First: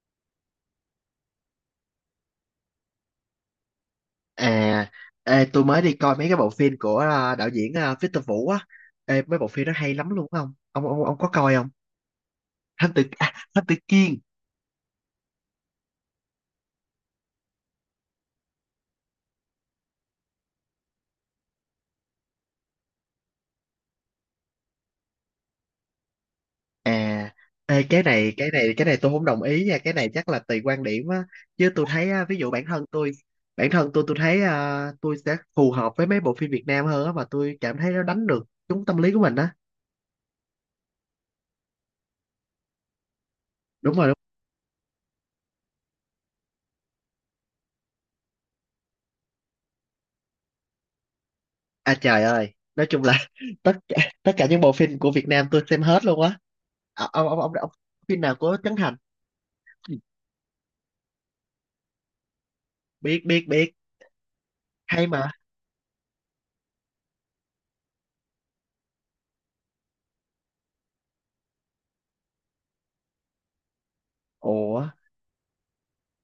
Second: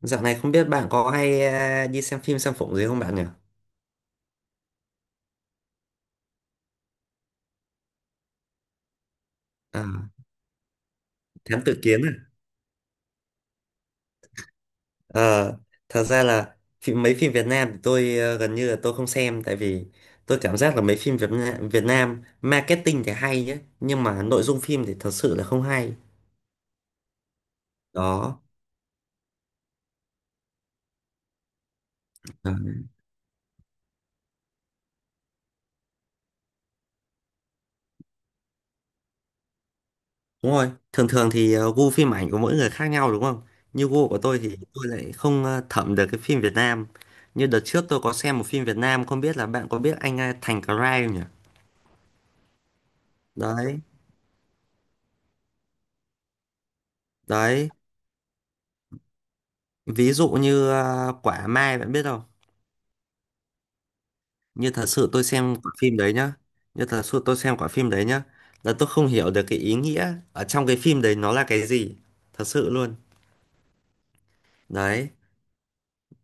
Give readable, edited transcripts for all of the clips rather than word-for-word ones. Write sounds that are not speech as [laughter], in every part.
Dạo này không biết bạn có hay đi xem phim xem phụng gì không bạn nhỉ? À, tôi mới đi coi mấy cái bộ phim của đạo diễn Victor Vũ á. Ê, mấy bộ phim đó À, hay lắm luôn không? Ông có coi Thám không? Tử Kiên à? Thám tử Kiên. Ờ, Thật ra là mấy phim Việt Nam thì tôi gần như là tôi không xem tại vì tôi cảm giác là mấy phim Việt Nam, Việt Nam marketing thì hay nhé nhưng mà nội dung phim thì thật sự là không hay. À, cái này Đó. cái này cái này tôi không đồng ý nha. Cái này chắc là tùy quan điểm á. Chứ tôi thấy ví dụ Ờ. bản thân tôi thấy tôi sẽ phù hợp với mấy bộ phim Việt Nam hơn á mà tôi cảm thấy nó đánh được trúng tâm lý của mình á. Đúng rồi. Thường thường thì gu phim ảnh của mỗi người khác nhau đúng không? Như Đúng rồi. gu Đúng. của tôi thì tôi lại không thẩm được cái phim Việt Nam. Như đợt trước tôi có xem một phim Việt Nam không biết là bạn có biết anh Thành Cry không nhỉ? À trời ơi! Nói chung là [laughs] tất Đấy. cả tất cả những bộ phim của Việt Nam tôi xem hết luôn á. Đấy, Ông phim nào của Trấn Thành? ví dụ như quả Mai bạn biết không? Biết biết biết. Như thật Hay sự tôi mà. xem quả phim đấy nhá. Như thật sự tôi xem quả phim đấy nhá. Là tôi không hiểu được cái ý nghĩa ở trong cái phim đấy nó là cái gì. Thật sự luôn. ủa Đấy.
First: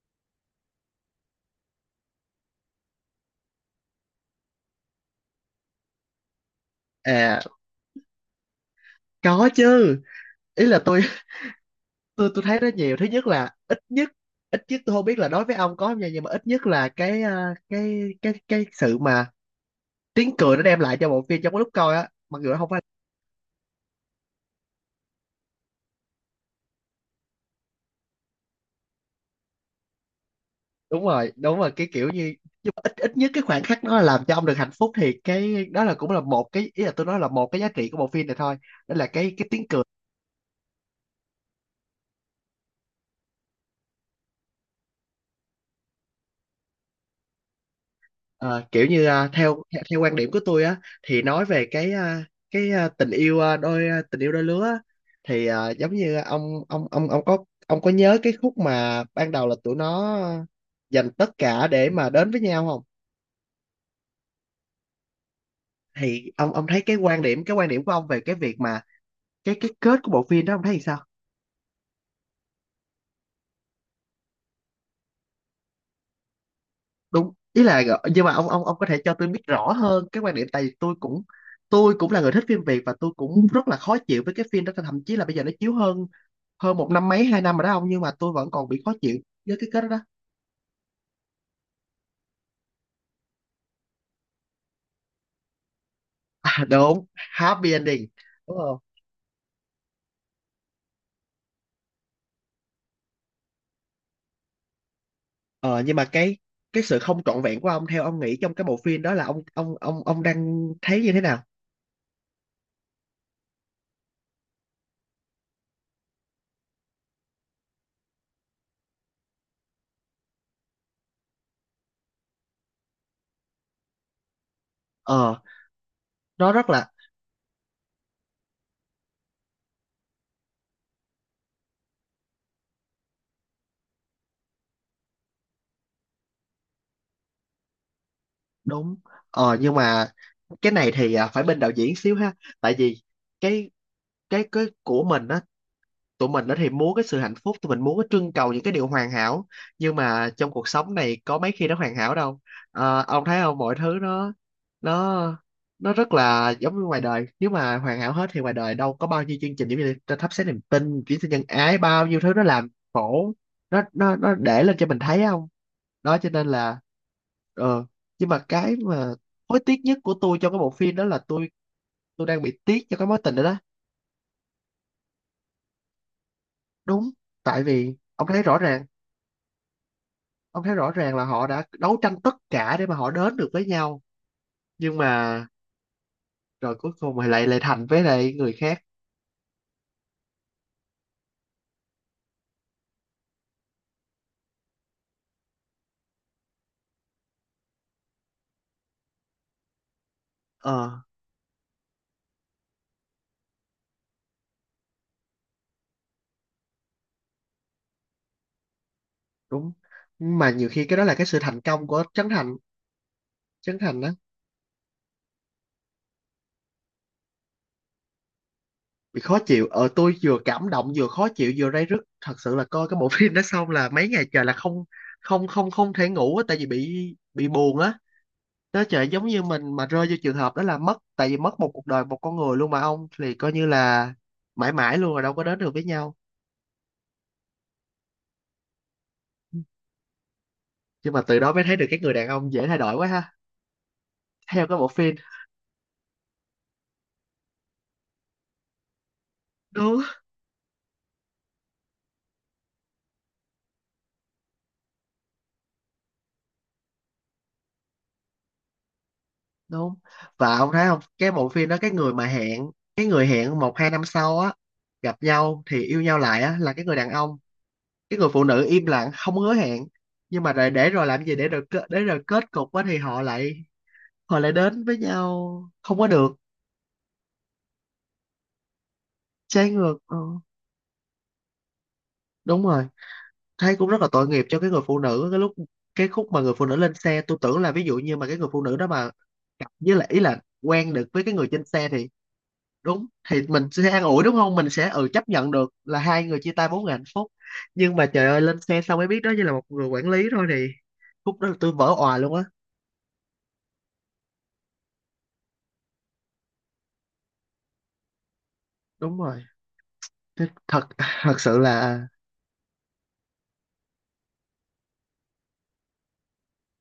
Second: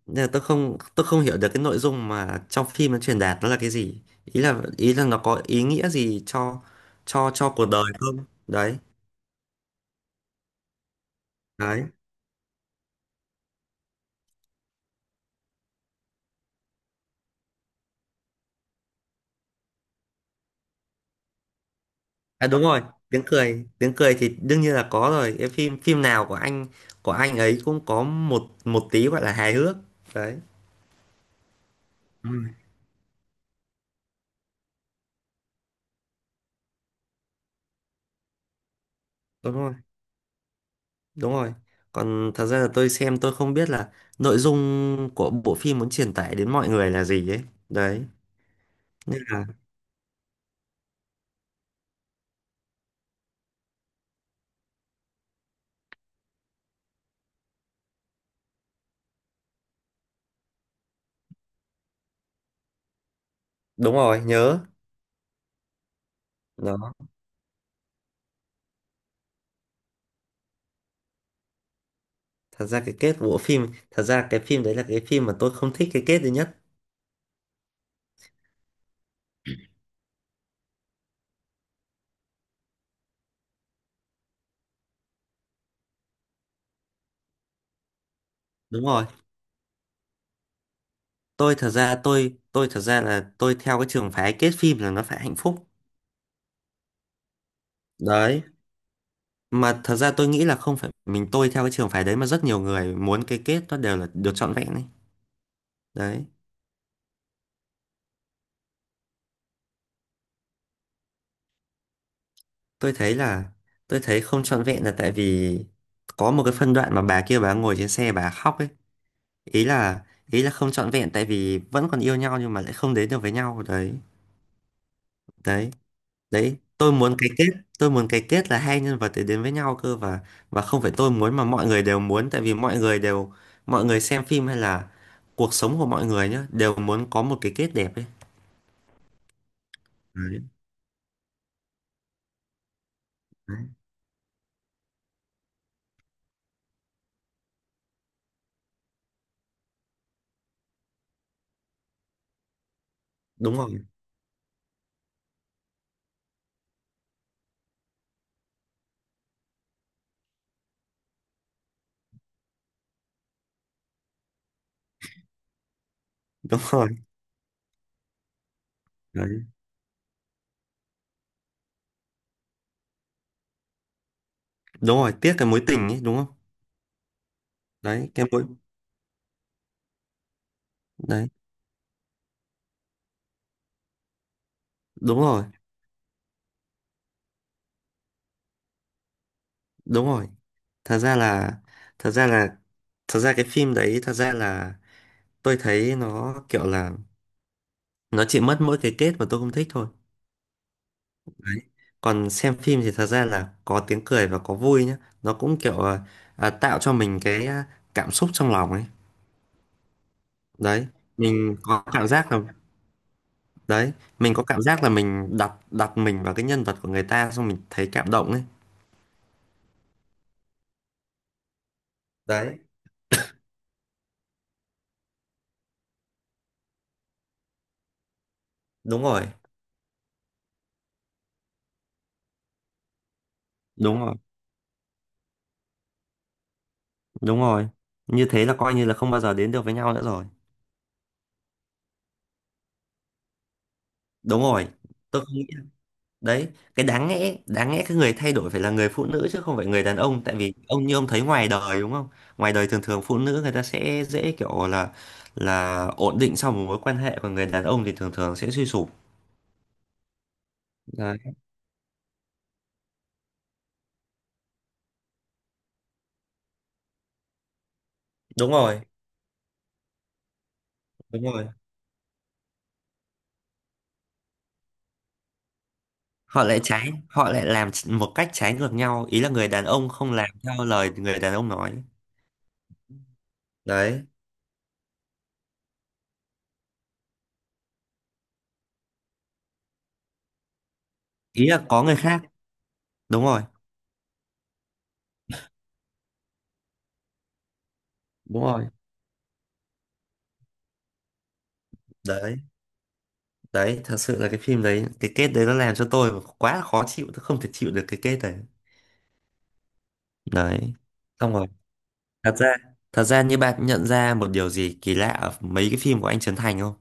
Nên là tôi không hiểu được cái nội dung mà trong phim nó truyền đạt nó là cái gì. Ý là nó có ý nghĩa gì cho cho à cho cuộc đời không? Đấy. có chứ. Ý là tôi Đấy. [laughs] tôi thấy nó nhiều thứ nhất là ít nhất tôi không biết là đối với ông có không nha, nhưng mà ít nhất là cái cái sự mà tiếng cười nó đem lại cho bộ phim trong cái lúc coi á mặc À dù nó đúng không rồi, phải. Tiếng cười thì đương nhiên là có rồi. Cái phim phim nào của anh ấy cũng có một một tí gọi là hài hước. Đấy. Đúng rồi, đúng rồi, cái kiểu Đúng như, rồi, nhưng mà ít ít nhất cái khoảnh khắc nó làm cho ông được hạnh phúc thì cái đó là cũng là một cái, ý là tôi nói là một cái giá trị của bộ phim này thôi, đó là cái đúng tiếng rồi, cười. đúng rồi. Còn thật ra là tôi xem tôi không biết là nội dung của bộ phim muốn truyền tải đến mọi người là gì ấy. Đấy, Ờ, kiểu như nên là theo theo quan điểm của tôi á thì nói về cái tình yêu đôi lứa á, thì giống như ông ông ông có ông có nhớ cái khúc mà ban đầu là tụi nó dành tất cả để mà đến với nhau không? đúng rồi, nhớ. Thì ông thấy Đó, cái quan điểm của ông về cái việc mà cái kết của bộ phim đó ông thấy thì sao? Thật ra cái phim đấy là cái phim mà tôi không thích cái kết duy nhất. Đúng, ý là, nhưng mà ông có thể cho tôi biết rõ hơn cái quan điểm, tại vì tôi cũng là người thích phim Việt và tôi cũng rất là khó chịu với cái phim đó, thậm chí là bây giờ nó chiếu hơn hơn một năm mấy 2 năm rồi đó ông, nhưng mà tôi vẫn còn bị Đúng khó rồi. chịu với cái kết đó. Tôi thật ra là tôi theo cái trường phái kết phim là nó phải hạnh phúc. À, đúng, happy ending, Đấy, đúng không? mà thật ra tôi nghĩ là không phải mình tôi theo cái trường phái đấy mà rất nhiều người muốn cái kết nó đều là được trọn vẹn ấy. Ờ nhưng mà Đấy. cái sự không trọn vẹn của ông theo ông nghĩ trong cái bộ phim đó là ông đang thấy như thế nào? Tôi thấy là tôi thấy không trọn vẹn là tại vì có một cái phân đoạn mà bà kia bà ngồi trên xe bà khóc ấy. Ý là ý là không trọn vẹn tại vì vẫn còn yêu nhau nhưng mà lại không đến được với nhau đấy. ờ đấy nó đấy rất là. Tôi muốn cái kết là hai nhân vật để đến với nhau cơ. Và không phải tôi muốn mà mọi người đều muốn tại vì mọi người xem phim hay là cuộc sống của mọi người nhá đều muốn có một cái kết đẹp ấy. Đúng. Nhưng mà Đấy, cái này thì phải bên đạo diễn xíu ha, tại vì đấy. cái cái của mình á, tụi mình đó thì muốn cái sự hạnh phúc, tụi mình muốn cái trưng cầu những cái điều hoàn hảo, nhưng mà trong cuộc sống này có mấy khi nó hoàn hảo đâu. Ờ, ông thấy đúng không, mọi rồi thứ nó nó nó rất là giống như ngoài đời, nếu mà hoàn hảo hết thì ngoài đời đâu có bao nhiêu chương trình giống như là thắp sáng niềm tin, chuyển sinh nhân ái, bao nhiêu thứ nó làm khổ nó nó để lên cho mình thấy không? Đó cho nên đúng là rồi ờ nhưng mà cái mà Đấy. hối tiếc nhất của tôi trong cái bộ phim đó là tôi đang bị tiếc cho cái mối tình đó đó. Đúng rồi, tiếc cái mối tình ấy đúng không? Đúng, tại vì đấy cái mối ông thấy rõ ràng là Đấy, họ đã đấu tranh tất cả để mà họ đến được với nhau, nhưng đúng mà rồi. rồi cuối cùng thì lại lại thành với lại người khác. Đúng rồi, thật ra là thật ra là thật ra cái phim đấy thật ra là tôi thấy nó kiểu là nó chỉ mất mỗi cái kết mà tôi không thích thôi. ờ Đấy, còn xem phim thì thật ra là có tiếng cười và có vui nhá, nó cũng kiểu tạo cho mình cái cảm xúc trong lòng ấy. đúng. Nhưng mà nhiều khi Đấy, cái đó là cái sự mình thành có công của cảm Trấn giác là Thành. Trấn đấy, Thành đó mình có cảm giác là mình đặt đặt mình vào cái nhân vật của người ta xong mình thấy cảm động ấy. bị khó chịu. Ờ tôi vừa cảm động vừa khó chịu vừa ray rứt. Thật sự Đấy, là coi cái bộ [laughs] phim đó xong là mấy ngày trời là không không thể ngủ á, tại vì bị buồn á. Đó, đúng trời, giống rồi. như mình mà rơi vô trường hợp đó là mất, tại vì mất một cuộc đời một con người luôn mà ông thì coi như đúng là rồi mãi mãi luôn rồi, đâu có đến được với nhau. đúng rồi Như thế là coi như là không bao giờ đến được với nhau nữa rồi. Nhưng mà từ đó mới thấy được các người đàn ông dễ thay đổi quá ha, Đúng theo rồi, cái bộ phim. tôi không nghĩ. Đấy, cái đáng lẽ cái người thay đổi phải là người phụ nữ chứ không phải người đàn Đúng ông, tại vì ông như ông thấy ngoài đời đúng không? Ngoài đời thường thường phụ nữ người ta sẽ dễ kiểu là ổn định sau một mối quan hệ còn người đàn ông thì thường thường sẽ suy sụp. đúng. Và ông thấy không, Đấy. cái bộ phim đó, cái người hẹn 1 2 năm sau á gặp nhau thì yêu nhau lại á là cái người đàn ông, cái người phụ đúng nữ rồi im lặng không hứa hẹn, nhưng mà để rồi đúng làm gì rồi để rồi kết cục á thì họ lại đến với nhau không có được. Họ lại làm một cách trái ngược nhau, ý là người đàn Trái ông ngược. không Ừ, làm theo lời người đàn ông nói. đúng rồi. Thấy cũng rất Đấy, là tội nghiệp cho cái người phụ nữ cái lúc, cái khúc mà người phụ nữ lên xe, tôi tưởng là ví dụ như mà cái người phụ nữ đó mà gặp với lại, ý là quen được với cái ý người là trên có xe người thì. khác. Đúng. Đúng rồi, Thì mình sẽ an ủi đúng không, mình sẽ chấp nhận được là hai người chia tay bốn người hạnh phúc, nhưng mà trời ơi đúng lên rồi. xe xong mới biết đó chỉ là một người quản lý thôi thì khúc đó tôi vỡ òa luôn Đấy, á. đấy thật sự là cái phim đấy cái kết đấy nó làm cho tôi quá là khó chịu, tôi không thể chịu được cái kết đấy. Đúng rồi. Thế Đấy, thật xong thật rồi. sự là Thật ra thật ra như bạn nhận ra một điều gì kỳ lạ ở mấy cái phim của anh Trấn Thành không?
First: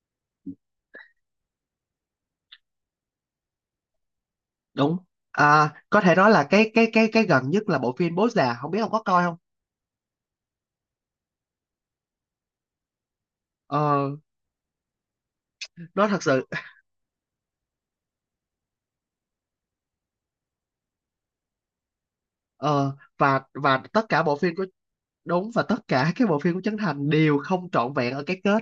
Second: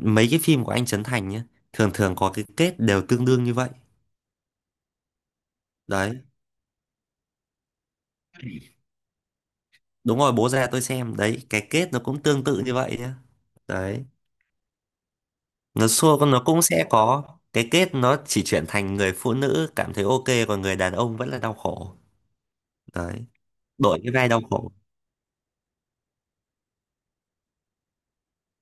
Mấy cái phim của anh Trấn Thành nhé, thường thường có cái kết đều tương đương như vậy. đúng. Có thể Đấy, nói là cái gần nhất là bộ phim Bố Già không biết ông có coi không? đúng rồi, Bố Ra tôi xem đấy, cái kết nó cũng tương tự như vậy nhé. Đấy, ờ nó nó xua thật con nó sự. cũng sẽ có cái kết, nó chỉ chuyển thành người phụ nữ cảm thấy ok còn người đàn ông vẫn là đau khổ. Ờ Đấy, và đổi tất cái cả vai bộ đau phim. khổ. Đúng. Và tất cả các bộ phim của Trấn Thành đều không trọn vẹn ở cái kết.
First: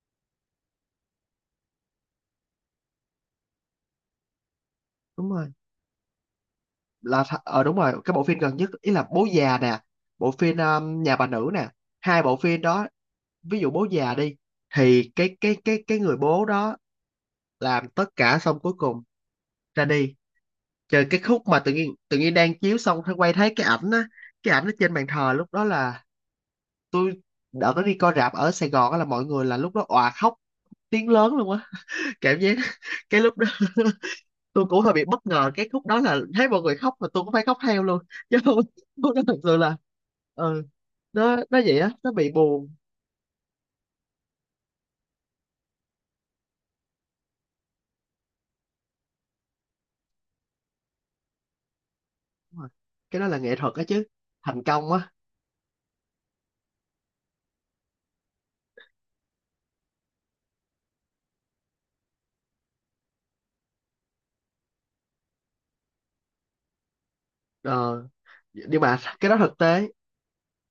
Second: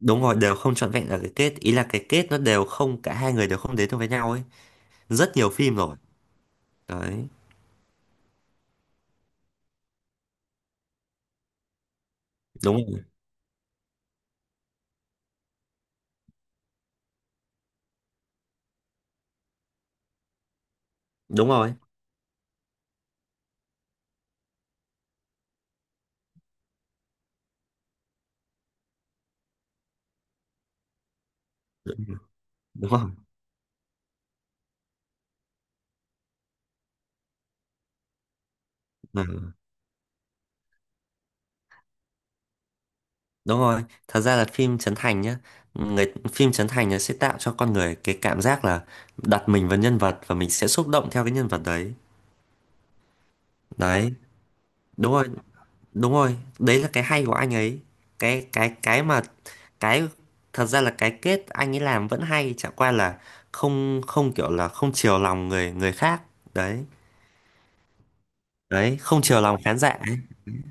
Đúng rồi, đều không trọn vẹn ở cái kết, ý là cái kết nó đều không, cả hai người đều không đến được với nhau ấy. Đúng Rất nhiều rồi. phim rồi. Là Đấy, đúng rồi, cái bộ phim gần nhất ý là Bố già nè, bộ phim Nhà bà nữ nè, hai bộ phim đúng đó. rồi. Ví dụ Bố già đi, thì cái người bố đó làm tất cả xong cuối cùng ra đi. Trời, cái khúc đúng mà tự rồi nhiên tự nhiên đang chiếu xong thấy quay thấy cái ảnh á, cái ảnh ở trên bàn thờ lúc đó là tôi đỡ có đi coi rạp ở Sài Gòn á là mọi người là lúc đó òa khóc tiếng lớn luôn á. Cảm giác đúng rồi. [laughs] cái lúc đó tôi cũng hơi bị bất ngờ cái khúc đó là thấy mọi người khóc mà tôi cũng phải khóc theo luôn [laughs] chứ không. Không đó thật Ừ, sự là. Ừ, nó vậy á, nó bị buồn. đúng rồi, thật ra là phim Trấn Thành nhá, người phim Trấn Thành nó sẽ tạo cho con người cái cảm giác là đặt mình vào nhân vật và mình sẽ xúc động theo cái nhân vật đấy. Đúng rồi. Cái đó là nghệ thuật á chứ, Đấy, thành công á. đúng rồi. Đúng rồi, đấy là cái hay của anh ấy. Cái cái cái mà cái thật ra là cái kết anh ấy làm vẫn hay, chả qua là không, không kiểu là không chiều lòng người người khác. Đấy. ờ nhưng Đấy, mà không cái đó chiều lòng thực khán tế. giả ấy.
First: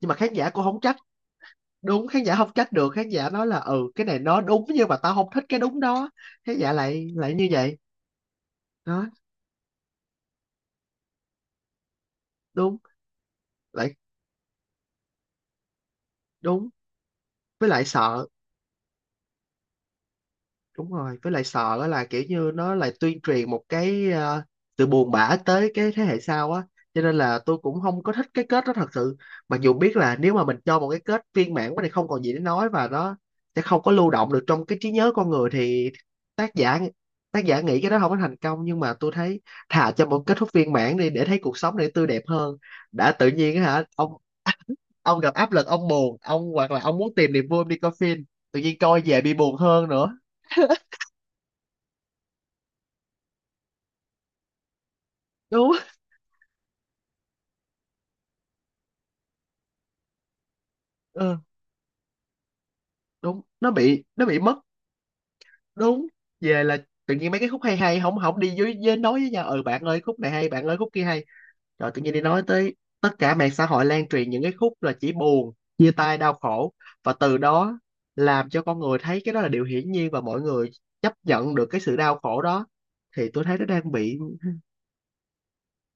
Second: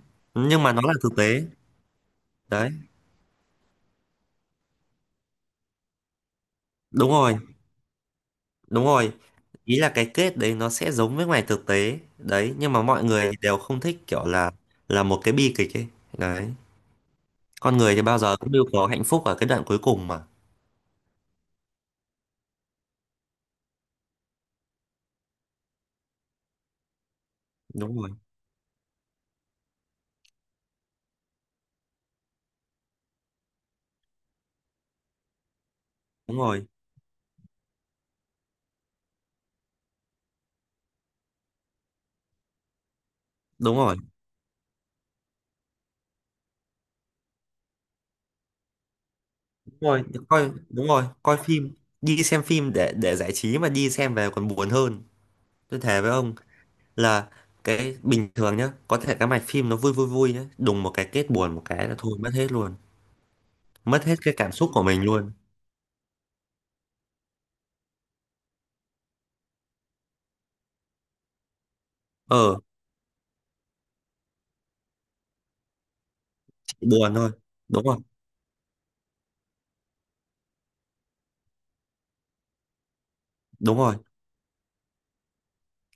Nhưng mà khán giả Nhưng cũng mà không nó là trách. thực tế. Đúng, khán giả không Đấy, trách được, khán giả nói là "ừ cái này nó đúng nhưng mà tao không thích cái đúng đó". Khán giả lại đúng lại rồi. như vậy. Đúng Đó. rồi, ý là cái kết đấy nó sẽ giống với ngoài thực tế đấy nhưng Đúng. mà mọi người đều không Lại. thích, kiểu là một cái bi kịch ấy. Đấy, Đúng. Với con lại người thì bao sợ. giờ cũng đều có hạnh phúc ở cái đoạn cuối cùng mà. Đúng rồi, với lại sợ á là kiểu như nó lại tuyên truyền một cái sự buồn bã tới cái thế hệ sau á, cho nên là tôi cũng Đúng không rồi. có thích cái kết đó thật sự. Mặc dù biết là nếu mà mình cho một cái kết viên mãn quá thì không còn gì để nói và nó sẽ không có lưu động được trong cái trí nhớ con người thì đúng tác rồi giả tác giả nghĩ cái đó không có thành công, nhưng mà tôi thấy thà cho một kết thúc viên mãn đi để thấy cuộc sống này tươi đẹp hơn. Đã tự nhiên á đúng hả rồi ông gặp áp lực, ông buồn, ông hoặc là ông muốn tìm niềm vui ông đi coi phim, tự nhiên coi về bị buồn đúng hơn rồi nữa. Đúng rồi, coi phim, đi xem phim để giải trí mà đi xem về còn buồn hơn. Đúng. Tôi thề với ông là cái bình thường nhá, có thể cái mạch phim nó vui vui vui nhá, đùng một cái kết Ừ. buồn một cái là thôi mất hết luôn. Đúng Mất hết nó cái bị cảm mất. xúc của mình luôn. Đúng. Về là tự nhiên mấy cái khúc hay hay không không đi với nói với nhau "ừ bạn ơi khúc này hay bạn ơi khúc kia hay", rồi tự nhiên đi nói Ờ, tới tất cả mạng xã hội lan truyền những cái khúc là chỉ buồn, chia tay, đau khổ. chỉ Và buồn thôi. từ đó Đúng rồi. làm cho con người thấy cái đó là điều hiển nhiên và mọi người chấp nhận được cái sự đau khổ đó, thì tôi thấy nó Đúng đang rồi, bị.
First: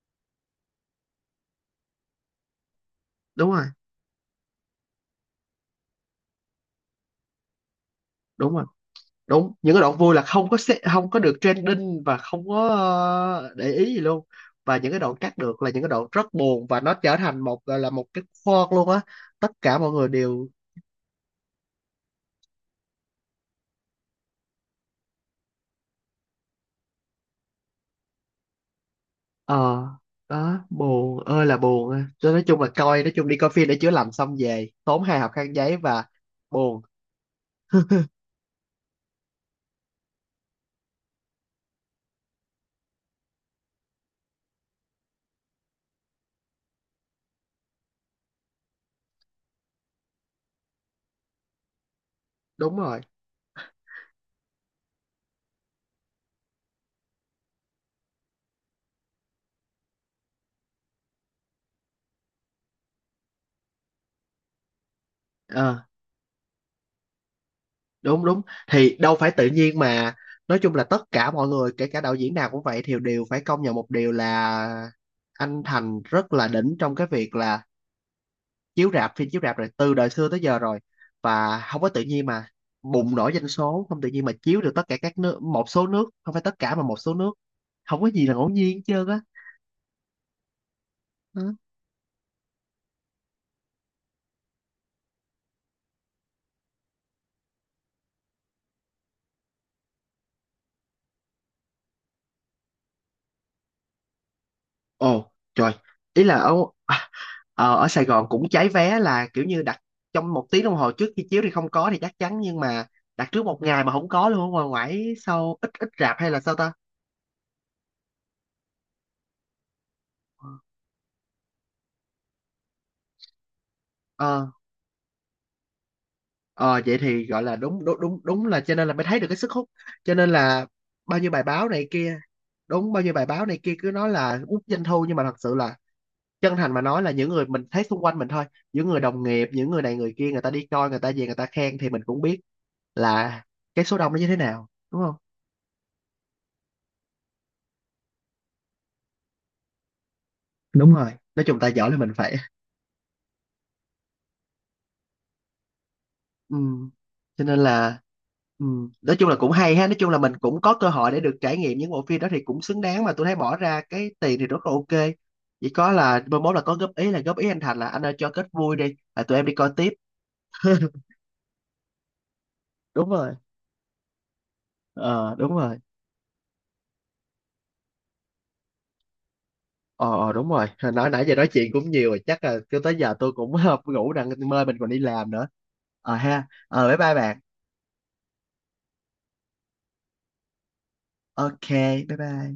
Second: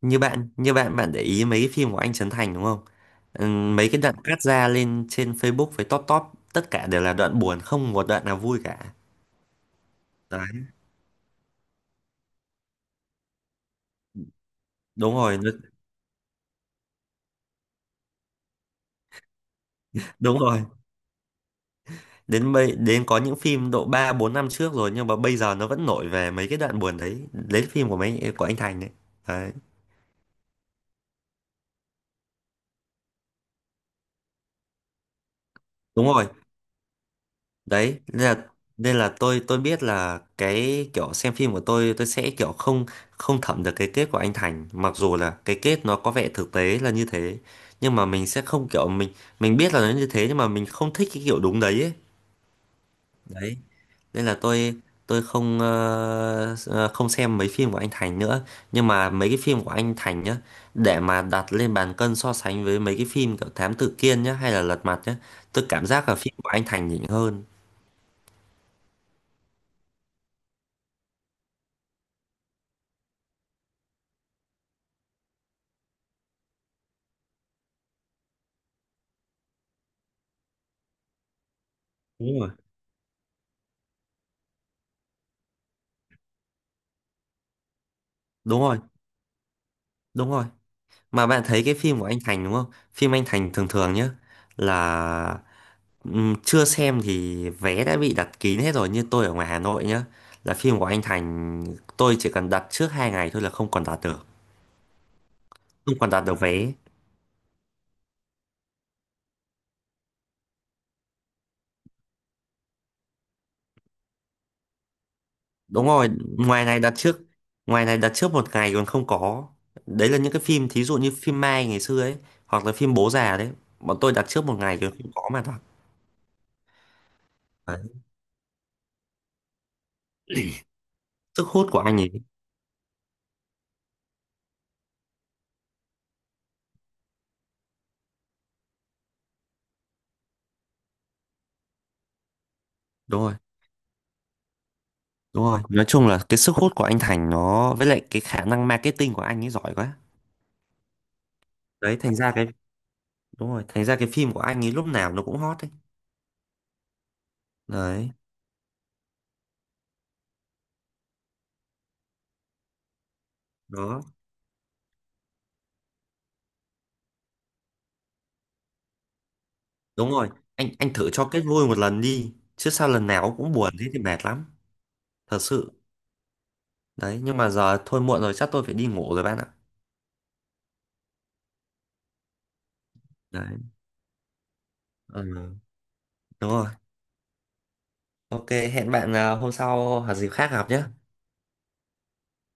như bạn bạn để ý mấy cái phim của anh Trấn Thành đúng không? Đúng rồi, Mấy cái đoạn cắt ra lên trên Facebook với top top tất cả đều là đoạn buồn, không một đoạn nào đúng vui rồi. cả. Đúng, những cái đoạn vui là không có Đấy, không có được trending và không có để ý gì luôn, và những cái đoạn đúng cắt rồi, nó- được là những cái đoạn rất buồn và nó trở thành một gọi là một cái khoan luôn á. Tất cả mọi người đúng đều. rồi, đến bây đến có những phim độ 3, 4 năm trước rồi nhưng mà bây giờ nó vẫn nổi về mấy cái đoạn buồn đấy, lấy phim của mấy của anh Thành đấy. Đấy, Ờ. Đó buồn ơi là buồn á. Cho nên nói chung đi coi phim để chữa lành xong về tốn hai hộp khăn giấy và đúng rồi. buồn. Đấy, nên là tôi biết là cái kiểu xem phim của tôi sẽ kiểu không, không thẩm được cái kết của anh Thành, mặc dù là cái kết nó có vẻ thực tế là như thế, nhưng mà mình sẽ không kiểu mình biết là nó như thế nhưng mà mình không thích cái kiểu đúng đấy ấy. Đúng rồi. Đấy, nên là tôi không không xem mấy phim của anh Thành nữa. Nhưng mà mấy cái phim của anh Thành nhá, để mà đặt lên bàn cân so sánh với mấy cái phim kiểu Thám Tử Kiên nhá hay là Lật Mặt nhá, Ờ. tôi cảm giác là phim của anh Thành nhỉnh hơn. Đúng đúng. Thì đâu phải tự nhiên mà, nói chung là tất cả mọi người kể cả đạo diễn nào cũng vậy thì đều phải công nhận một điều là anh Thành rất là đỉnh trong cái việc là chiếu rạp phim chiếu rạp rồi từ đời xưa tới giờ rồi. Và không có tự nhiên Đúng mà rồi. bùng nổ doanh số, không tự nhiên mà chiếu được tất cả các nước, một số nước, không phải tất cả mà một số nước, không có gì là ngẫu Đúng nhiên rồi. hết trơn á. Đúng rồi. Mà bạn Đó. thấy cái phim của anh Thành đúng không? Phim anh Thành thường thường nhá là chưa xem thì vé đã bị đặt kín hết rồi, như tôi ở ngoài Hà Nội nhá. Là phim của anh Thành tôi chỉ cần đặt trước 2 ngày thôi là không còn đặt được. Ồ trời. Không còn đặt Ý là được ở vé. à, ở Sài Gòn cũng cháy vé là kiểu như đặt trong 1 tiếng đồng hồ trước khi chiếu thì không có thì chắc chắn, nhưng mà đặt trước một ngày mà không có luôn, ở ngoài ngoại sau ít Đúng ít rồi, rạp hay là sao ngoài ta. này đặt trước ngoài này đặt trước 1 ngày còn không có. Đấy là những cái phim thí dụ như phim Mai ngày xưa ấy hoặc là phim Bố Già đấy. Bọn tôi đặt trước Ờ. 1 ngày còn không có mà đặt. Ờ vậy thì gọi là Đấy, đúng đúng đúng đúng là, cho nên là mới thấy được cái sức hút, cho nên là bao nhiêu bài sức hút báo của này anh ấy. kia. Đúng, bao nhiêu bài báo này kia cứ nói là út doanh thu nhưng mà thật sự là chân thành mà nói là những người mình thấy xung quanh mình thôi, những người đồng nghiệp, những người này người kia, người ta đi coi người ta về người ta khen thì mình cũng biết Đúng rồi. là cái số đông nó như thế nào đúng không. Đúng rồi, nói chung là cái sức hút của anh Thành nó với lại cái khả năng marketing của anh ấy giỏi quá. Đúng rồi, nói chung ta giỏi là Đấy, mình thành ra phải. cái đúng rồi, thành ra cái phim của anh ấy lúc nào nó cũng hot đấy. Ừ. Cho nên là. Đấy, Ừ. Nói chung là cũng hay ha, nói chung là mình cũng có cơ hội để được trải nghiệm những bộ phim đó thì cũng xứng đáng mà tôi thấy bỏ ra đó. cái tiền thì rất là ok. Chỉ có là mai mốt là có góp ý là góp ý anh Thành là "anh ơi cho kết vui đi là tụi em đi coi tiếp" Đúng rồi, anh thử [laughs] cho kết vui một lần đi, chứ sao lần đúng rồi. nào cũng buồn thế thì mệt lắm, Ờ thật đúng sự. rồi. Đấy, nhưng mà giờ thôi muộn rồi chắc tôi phải đi ngủ rồi bạn ạ. Ờ, đúng rồi. Hồi nói nãy giờ nói chuyện cũng nhiều rồi chắc là cứ tới giờ tôi cũng Đấy. [laughs] ngủ rằng mơ mình còn đi Ừ, làm nữa. Ờ ha đúng rồi. ờ bye bye bạn. Ok, hẹn bạn hôm sau hoặc dịp khác gặp nhé. Ok. Bye bye.